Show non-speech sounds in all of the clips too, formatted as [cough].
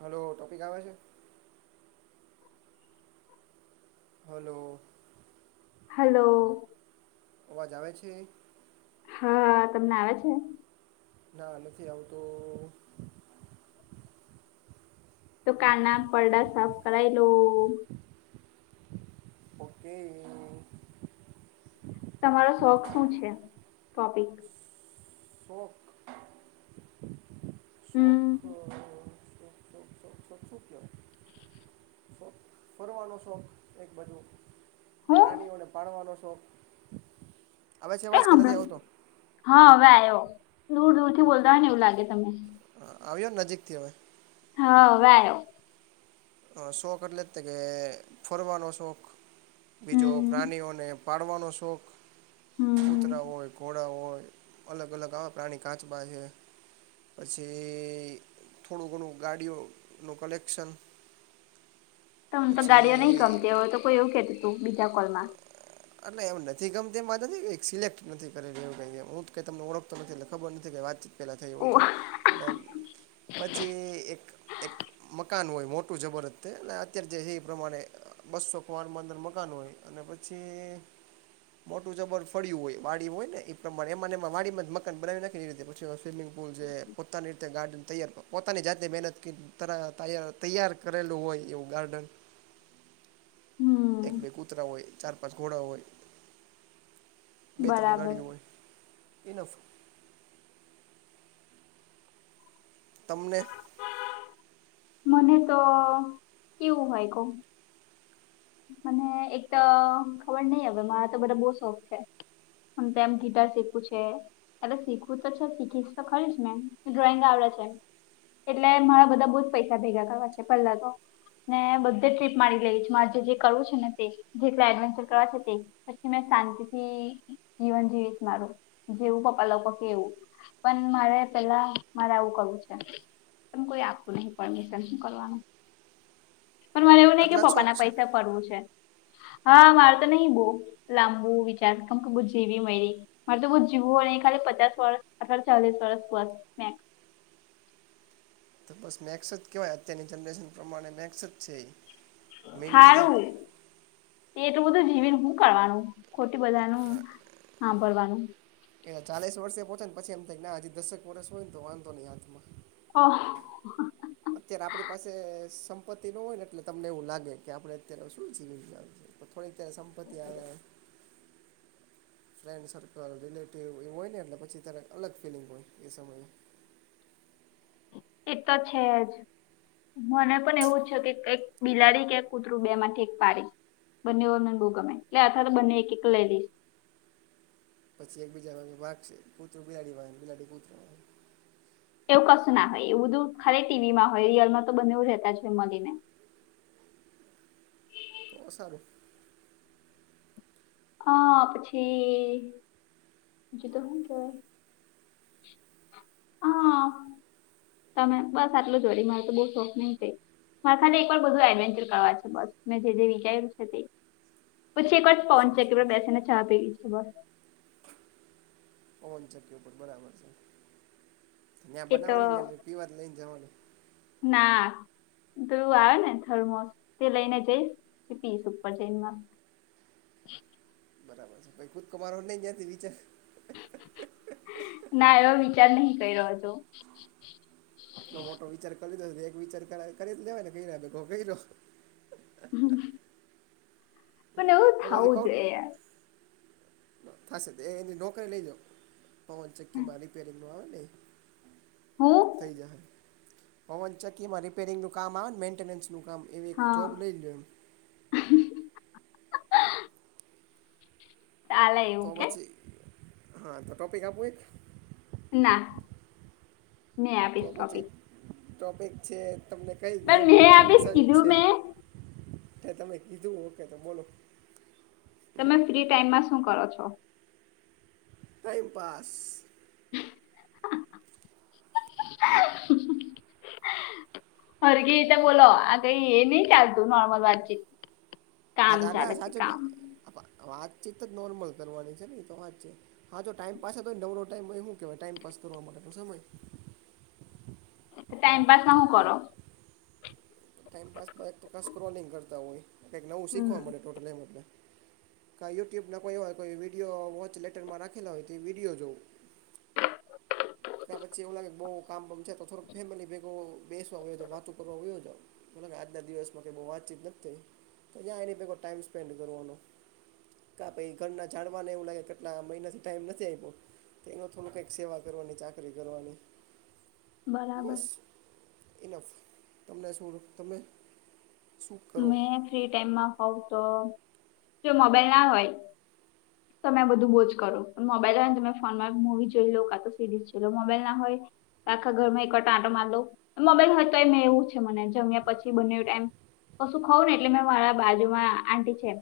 Hello topic આવે છે [unintelligible] hello. Hello. અવાજ આવે છે. હા તમને આવે છે. ના નથી આવતો. તો કાના પડડા સાફ કરાય લો ઓકેકે તમારો શોખ શું છે ટોપિક હો હમ શોખ શોખ શોખ શોખ શોખ શું ફોરવાનો શોખ એક બાજુ હું પ્રાણીઓને પાળવાનો શોખ હવે છે કઈ એવાજ કે નથી સાંભળ આવતો હા હવે આવ્યો દૂર દૂર થી બોલતા હોય ને એવું લાગે તમને હ આવ્યો ને નજીક થી હવે હા વયો શોખ એટલે જ કે ફોરવાનો શોખ બીજો હમ પ્રાણીઓને પાડવાનો શોખ હમ કૂતરા હોય ઘોડા હોય અલગ અલગ આવા પ્રાણી કાચબા છે પછી થોડું ઘણું ગાડીઓનું કલેક્શન તો હું તો પછી ગાડીઓ નહીિ ગમતી હોય તો કોઈ એવું કેતું તું બીજા કોલમાં એટલે એમ નથી ગમતી એમ વાત નથી સિલેક્ટ નથી કરી રહ્યું ક હું તમને ઓળખતો નથી એટલે ખબર નથી વાત પેલા થયું ઓ હોય તો અને પછી એક એક મકાન હોય મોટ જબરસ્ એટલે અત્યારે જે એ એ પ્રમાણે બસો ખન મકાન હોય અને પછી તે મોટું જબર ફળ્યું હોય વાડી હોય ને એ પ્રમાણે એમાં એ વાડીમાં જ મકાન બનાવી નાખી રીતે સ્વિમિંગ પુલ જે પોતાનીતે ગ્ડનૈાર પોતાની જાતે મહેનત ત તૈયાર કરેલું હોય એવું ગાર્ડન હમ એક બે કૂતરા હોય ચાર પાંચ ઘોડા હોય બે ત્રણ બરાબર ગાડીઓ હોય ઇનફ તમને મને તો કેવું હોય કહ મને એક તો ખબર નહિ હ મારા તો બરા બહ શોખ છે હ તેમમ ગીટાર શીખવું છે એટલે શીખવું તો છે શીખીશ તો ખરી જ મેં ડ્રોઈંગ આવડે છે એટલે મારા બધા બહુ જ પૈસા ભેગા કરવા છે પહેલા તો ને બધે ટ્રીપ મારી ગઈ છેું મા આજે જે છે ને જેડવેર કરવા તે પી મે શાંતિથી જીવન જીવીશ મારું જેવું પપ્પા લોકોગ કે એવું પણ મારે પેલા મારે આવું કરવું છે પણ કોઈ આપું નહી પરમિશન કરવાનું પણ મને એવું નહ કે આટલા પપ્પા શોખ ના છે પૈસા પડવું છે હા માર તો નહીિ બહ લાંબુ વિચાર કેમ કે બ જવી મારી મારે તો બઉુ જીવું હોય એ ખાલી પચાસ વર્ષ અઠર ચાલીસ વર્ષ બસ મે શાળા માકા છે તો ચાલો આપણે બસ મેક્સ જ કહેવાય અત્યારની જનરેશન પ્રમાણે મેક્સ જ છે મેઇન નથી સારું તારી મા કા તેટલું બધું જીવીને શું કરવાનું ખોટી બધા ન સાાંભરવાનું. એ ચાલીસ વર્ષ પ પો ને પછ એમ થાય ના હ દસક વર્ષ હોય ને તો વાંધ નહી હાથમાં. ઓ. અત્યારે આપણી પાસે સંપત્તિ ન હોય ને એટલે તમને એવું લાગે કે આપડે અત્યારે શું જીવીન જ થોડીક ત્યારે સંપત્તિ આવે [inaudible] ફ્રેન્ડ સર્કલ રિલેટિવ એવું હોય ને એટલે પછી ત્યારે અલગ ફિલિંગ હોય એ સમયે એ તો છે જ મને પણ એવું છે કે કઈક બિલાડી કે કૂતરું બે માંથી એક પડી બંને મગુ ગમે એટલે અથવા તો બંને એક એક લઈ લઈશ પછી એકબીજા ભાગ છે કુતરોું બિલાડી વાય બિલાડી કુતરો વાય કુતરો એવું કશું ના હોય એવું બધું ખા ટીવીમાં હોય રયલમાં તો બને એવું રહેતા જ હોય મળીને બહ સારું. હા પછી જુ તો શું કેવાય? હા તમે બસ આટલું જોડી મારે તો બહ શોખ નહી થ. મારે ખાલી એકવાર બધું એડવેન્ચર કરવા છે. બસ મે જે જે વિચાર્યું છે તે પછી એક વાર પહોંચ એક સમજી બેસેસાને ચા પી ગઈ છે બસ. ઓવન ચક્ય ઉપ બરાબર છે ત્યાં એ તો બનાવવાની ને પીવા જ લઈને જવાનું. ના. દું આવે ને થર્મોસ તે લઈને જઈશ પીસ ઉપર જઈમાં. બરાબર છે કઈ ખુદ કમાર નઈ જતી વિચાર ના એવા વિચાર નહી કરી રહ્યો છો. તો મોટો વિચાર કરી દો એક વિચાર કરી લેવાય ને ક ક પણ એવું તો પછી થાવું કહું જોઈએ. થશે એની નોકરી લઈ જા પવન ચક્કીમાં રિપેરંગ હું થઈ જ. પવનચકીમાં રિપેરિંગનું કામ આવે ને મેન્ટેનન્સનું કામ એવ એક જોબ હા લઈ લ લો એમ ચાલે તો એવું કે પછી હા તો ટોપિક આપું. ના. મેં તો આપીશ પછી ટોપિક ટોપિક છે તમને કઈ પણ ગેમ મેં રમણી આપીશ પસંદ કીધું છે. મેં એ તમે કીધું ઓકે તો બોલો. તમે ફ્રી ટાઈમમાં શું કરો છો. ટાઈમપાસ. [inaudible] હરગી તો બોલો આ કઈ એ નહી ચાલતું નોર્મલ વાતચીત હા કામ તોા ચાલે ના છે સાચું કામ વાતચીત તો જ નોર્મલ કરવાની છે ને એ તો વાત છે. હા જો ટાઈમપસ હતો તો ને નવલો ટાઈમ હો શું કહેવાય ટાઈઇમપાસ કરવા માટેનો સમય તો ટાઈમપસ ના હું કરો? ટાઈમપાસમાં તો ક સ્ક્રોલિંગ કરતા હોય કંઈક નવું હમ શીખવા મળડે ટોટલ એમ આપને કાઈ યુટ્યુબના કોઈ એવાય કોઈ વિડીયો વોચ લેટરમાં રાખેલા હોય તો એ વિડીયો જોઓ. ત્યા પછી એવું લાગે બઉ કામમ તો થોડક ફેમિલી ભેગો બેસવા વાતો કરવા આવયો છે. મલ કે આજના દિવસમાં કંઈ બહુ વાતચીત નથી થઈ. તો જ્યાં એની પેકો ટાઈમ સ્પેન્ડ કરવાનો કા પાઈ ઘર ના જાડવાને એવ લાગે કેટલા મહિના થી ટાઈમ નથી આપ્યો. તેનો થોડું કઈક સેવા કરવાની ચાકરી કરવાની બરાબર બસ ઇનફ તમને શું તમે?? શું કરો મે ફ્રી ટાઈમમાં હોવ તો જો મોબાઈલ ના હોય. તમે બધું બહુજ કરો મોબાઈલ હોય ને તમે ફોનમાં મુવી જોઈ લો કા તો સિરીઝ જોઈ લો મોબાઈલ ના હોય. આખા ઘર માં કટાટો માર મબાઈલ હ તો એ મેં એવું છે. મને જમ્યા પછી બને ટાઈમ પશું ખાઉ ને એટલે મેં મારા બાજુમાં આટી છેમ.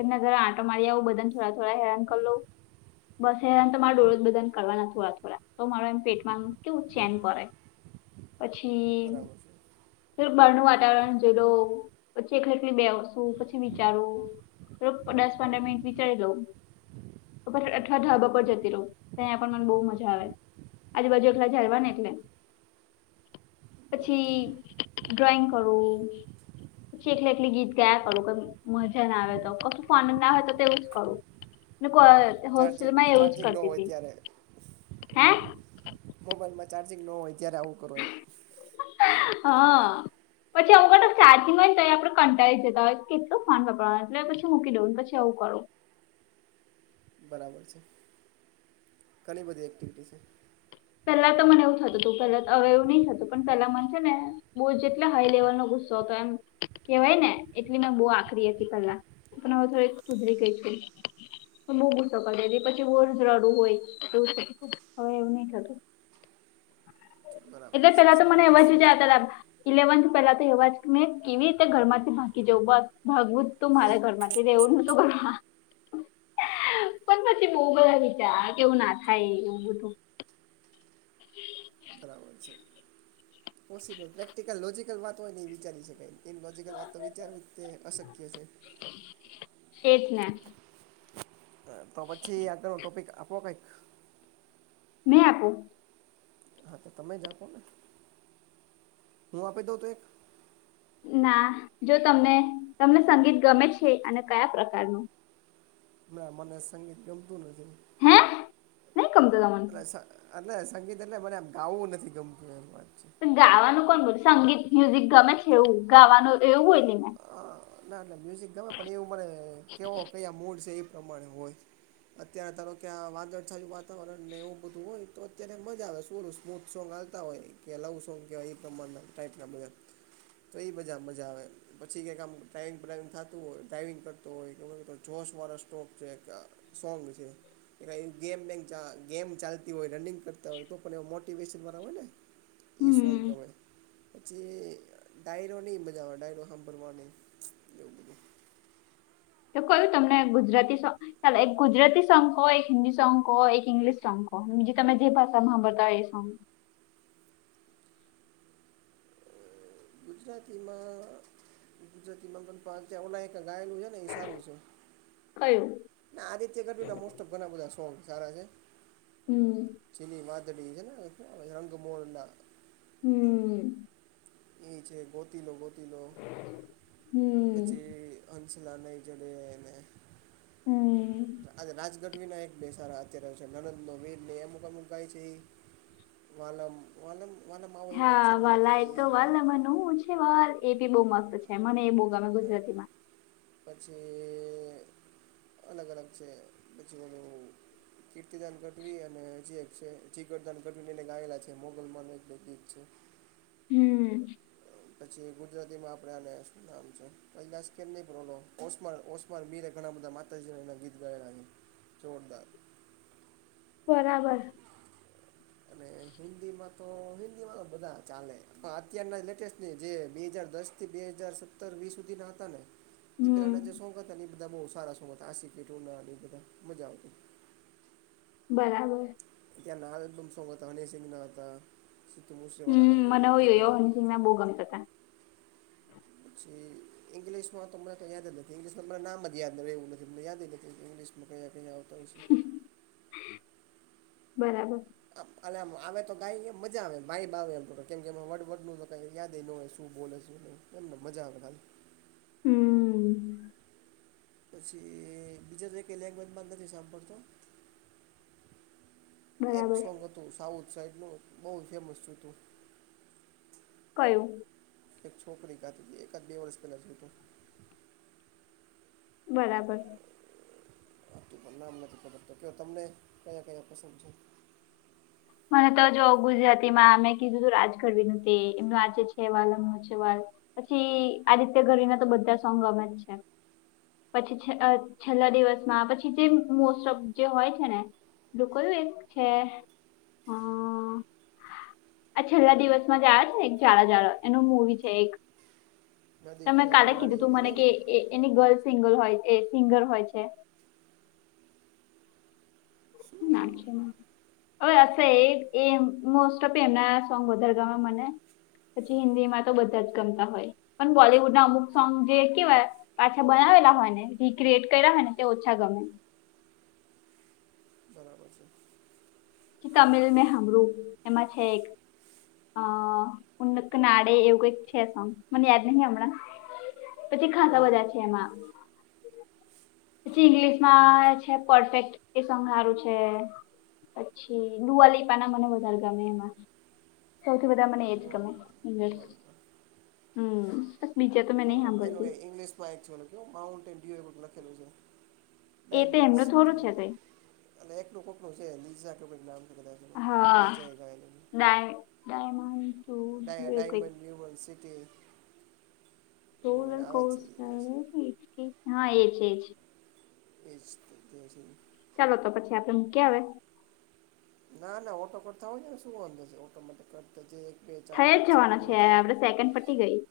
એને ઘર આંટા મારી આવું બધાને થોડા થોડા હેરાન કર લઉ. બસ હેને તો મારા ડોળદ બધા કરવાના થોડા થોડા તો મારો એમ પેટમાં કેવું ચેન કરે. પછી બરાબર છે બરનું વાતાવરણ જડો. પછી એકલી એકલી બે વતુ પછી વિચારું દસ પંદર મિનિટ વિચારી દઉં. અઠવા ઢાબા પર જતી રહ તો અહીંયા પણ મને બહુ મજા આવે. આજુ-બાજુ એકલા જારવા ને એટલે બરાબર પછી ડ્રોઈંગ કરવું. પછી એકલે એકલી ગીત ગાયા કરું મજા ના આવે તો કશું આનંદ આવે તો તેવું જ કરું. ચાર્જિંગ હોસ્ટેલમાં એવું જ ચાર્જિંગ ન કરતી હોય હતી ત્યારે હે. મોબાઈલમાં ચાર્જિંગ ન હોય ત્યારે આવું કરો એમ. હ. પછી આવું કડે ચાર્જિંગ હોયને તો એ આપડે કંટાળી જતા હોય કેટલું ફોન પકડવાનું એટલે પછ મૂકી દઉં પછી એવું કરું. બળાબર છે. ઘણી બધી એક્ટિવિટી છે. પેલા તો મને એવું થતું તું પેલા તો હવે એવું નઈ થતું પણ પેલા મન છે ને બોજ એટલો હાઈ લેવલ નો ગુસ્સો તો એમ કેવાય ને એટલી મેં બઉ આકરી હતી પેલા. પણ હવે થોડી સુધરી ગઈ છે. બો ગુસ્સો કરતી તી પછી વર જરાડું હોય તો ખ હવે એવું નહી થતું. બરાબર એલે છે પેલા તો મને સારું એવા જ જયા સુધરી હતા. ઇલેવન્થ પેલા તો એવા મેં કેવી રીતે ઘરમાંથી ભાકતી જવું બસ ભાગવું તું ગઈ મારા ઘર માંથી રહેવું હતું ઘરમાં. પણ પછી બઉ બધા વિચાર આવે કેવું ના થાય એવું બધું. હ [unintelligible] છે. પોસિબલ પ્રેક્ટિકલ લોજિકલ વાત હોય ને ઈ વિચારી શકાય, ઇનલોજીકલ વાત તો વિચારવી તે અશક્ય છે. એ જ ને. તો પછી આદનો ટોપિક આપો કંઈક. મે આપું. હા તો તમે જ આપો ને, હું આપી દઉં તો એક. ના, જો તમને તમને સંગીત ગમે છે અને કયા પ્રકારનું? ના મને સંગીત ગમતું નથી. હે! નઈ ગમતો તમાને. એ એટલે સંગીત એટલે મને આમ ગાવવું નથી ગમતું, એમ વાત છે. પણ ગાવાનું કોણ બોલ સંગીત મ્યુઝિક ગમે છે એવું ગાવાનું એવું હોય ને. અ ના એટલે મ્યુઝિક ગમે પણ એવું મને કેવો કયા મૂડ છે એ પ્રમાણે હોય. અત્યારે ધારો કે આં વાદળછાયું વાતાવરણ ને એવું બધું હોય તો ત્યારે મજા આવે શુંર સ્મૂથ સો. હોય કે લવ સોંગ કેવાય એ પ્રમાણના ટાઈપ ના બધા તો એ બજા મજા આવે. પછી કંઈક આમ ટ્રાઈવિંગ પ્રાઈવિંગ થાતું હોય ટ્રાઈવિંગ કરતું હોય કે જોશ વરસ સ્ટોપ છે. સોંગ છે. ગેમ બેંગ ગેમ ચાલતી હોય રનિંગ કરતા હોય, તો પણ એવ મોટીવેશન વાળા હોયને એ સોંગ હમ ગમે. પછી ડાયરો ની મજા આવે, ડાયરો સાંભળવા ન એવું બધું. તો કયું તમને ગુજરાતી સોં ચાલે એક ગુજરાતી સોંગ કો, એક હિન્દી સોંગ કો, એક ઇંગ્લિશ સોંગ કો તમે જે ભાષામાં હાભળતા હોય એ સોંગ. ગુજરાતીમાં ગુજરાતીમાં પણ પા ત્યાં ઓલાયકા ગાયેલું છે ને એ સારું છે. કયું? આ આદિત્ય ગઢવી ના મોસ્ટ ઓફ ઘણા બધા સોંગ સારા છે. હમ જેની વાદડી હેને રંગ મોરલા... હમ ઈ છે ગોતીલો ગોતિલો હમ પછી અં ના નઈ જડે એને હમ રા રાજ ગઢ વિનાયક બેસાાર અચ્યારેયો છે નણંદનો વીર ને અમુક અમુક ગાય છે ઈ વાલમ વાલમ વાલમ આવે કર હા છે ને વાલા એ ઈ તો વાલમ નુ છે વાલ એ બી બહુ મસ્ત છે મને એ બહુ ગમે ગુજરાતી માં પછી અલગ અલગ છે પછી ઓલું કીર્તિદાન ગઢવી અને હજી એક છે જીગરદાન ગઢવી એને ગાયલા છે મોગલમાં ને એક ગીત છે. હમ પછી ગુજરાતીમાં આપડે આને શું નામ છે? [unintelligible] ઓસમાણ ઓસ બીરે કણા બધા માતાજીના ગીત ગાયલા છે, જોરદાર. બરાબર અને હિન્દીમાં તો હિન્દીમાં તો બધા ચાલે પણ અત્યારના લેટેસ્ટ ની જે બે હજાર દસ થી બે હજાર સત્તર વીસ સુધી ના હતા ને હમ એકલાના જે સોંગ હતા બધા બહું સારા સોંગ હતા આ સીપી રૂના બધા મજા આવતી બરાબર ત્યા ના લ્બમ સોંગ હતા અને હની સિંગ ના હતા સિદ્ધુ મૂસેવાલાના હમ્મ છે મને એ હોય હો બધા હનસિંગ ના બહુ ગમતા હતા પછી ઇંગ્લિશમાં તો મને યાદ જ નથી ઇંગ્લિશમાં મને નામ જ યાદ રહે એવું નથી મને યાદ જ નથી ઇંગ્લિસ મે અહીંયા આવતા હોય શું બરાબર આમ આવે તો ગાઈ મજા આવે વાઈબ આવે એમ કેમ કે વડ વડ નુ યાદ એ ન હોય શું બોલે એમને મજા આવે ખાલી હમ્મ. પછી બીજા તો એકે લેન્ગવેજમાં નથી સાંભળતો એક બરાબર સોંગ હતું સાઉથ સાઈડનું બહુ ફેમસ હતું કયું? એક છોકરી ગાતી હતી એકાદ બે વર્ષ પેલા નુ જૂનું બરાબર આપું પણ નામ નથી ખબર તો કે તમને કયા કયા પસંદ છે. મને તો જો ગુજરાતીમાં મે કીધું તું રાજગઢવીનું તે એમનું આજે છે વાલ અમ છે વાલ પછી આદિત્ય ગરી ના તો બધા સોંગ ગમે જ છે. પછી છે છેલ્લા દિવસમાં પછી જે મોસ્ટ ઓફ જે હોય છે ને લોકલ હે છે હા. આ છેલ્લા દિવસમાં જયા આવે છે ને એક જાડા જાડા એનું મૂવી છે એક નદી તમે કિનારે કાલે કીધું નાળિયેર તું એ મને નહીં ને કે એની ગર્લ સિંગર હોય સિંગર હોય છે શું ના શું છે. હવે હશે એ એ મોસ્ટ ઓફ એમના સોંગ વધારે ગમે મને પછી હિન્દી માં તો બધા જ ગમતા હોય પણ બોલીવુડ ના અમુક સોંગ જે કેવાય પાછા બનાવેલા હોય ને રીક્રિએટ કરેલા હોય ને તે ઓછા ગમે બરાબર છે. તમિલ મે હમરું એમાં છે એક હા અ નાડે એવું કઈક છે સોંગ મને યાદ નહી હમણાં પછી ખાસા હમ બધા છે એમાં પછી ઈંગ્લિશમાં છે પરફેક્ટ એ સંહારું છે. છે દુઆલીપાના મને વધારે ગમે એમાં સૌથી બધા મને એજ ગમે. દિવાળી દિવાળીમાં હમ્મ હમ્મ. એનું ઇંગ્લિશ માં એકચુલ માઉન્ટ એન યુ એ પણ લખેલું છે એ તો ડાયમંડ એમનું થોડું સિટી છે કઈ એને એટલું ખોટું છે લીઝ જા ઉપરથી નામ જાય રુ દીજા જાય રૂ દાય કાઈ નહી ડાય ડાયમંડ યુવર્ડ સિટી એવું હું તને કંઈ આવે કહું છે એ દિવસ છું હા એજ એજ એ જથ છે ચાલો તો પછી આપડે મૂકી આવે ના ના ઓટો કટ થાવા દો શું વાંધો છે ઓટો કટ માટે કરતા એક બે ચાર પાંચ સેકન્ડ વધે ની ગઈ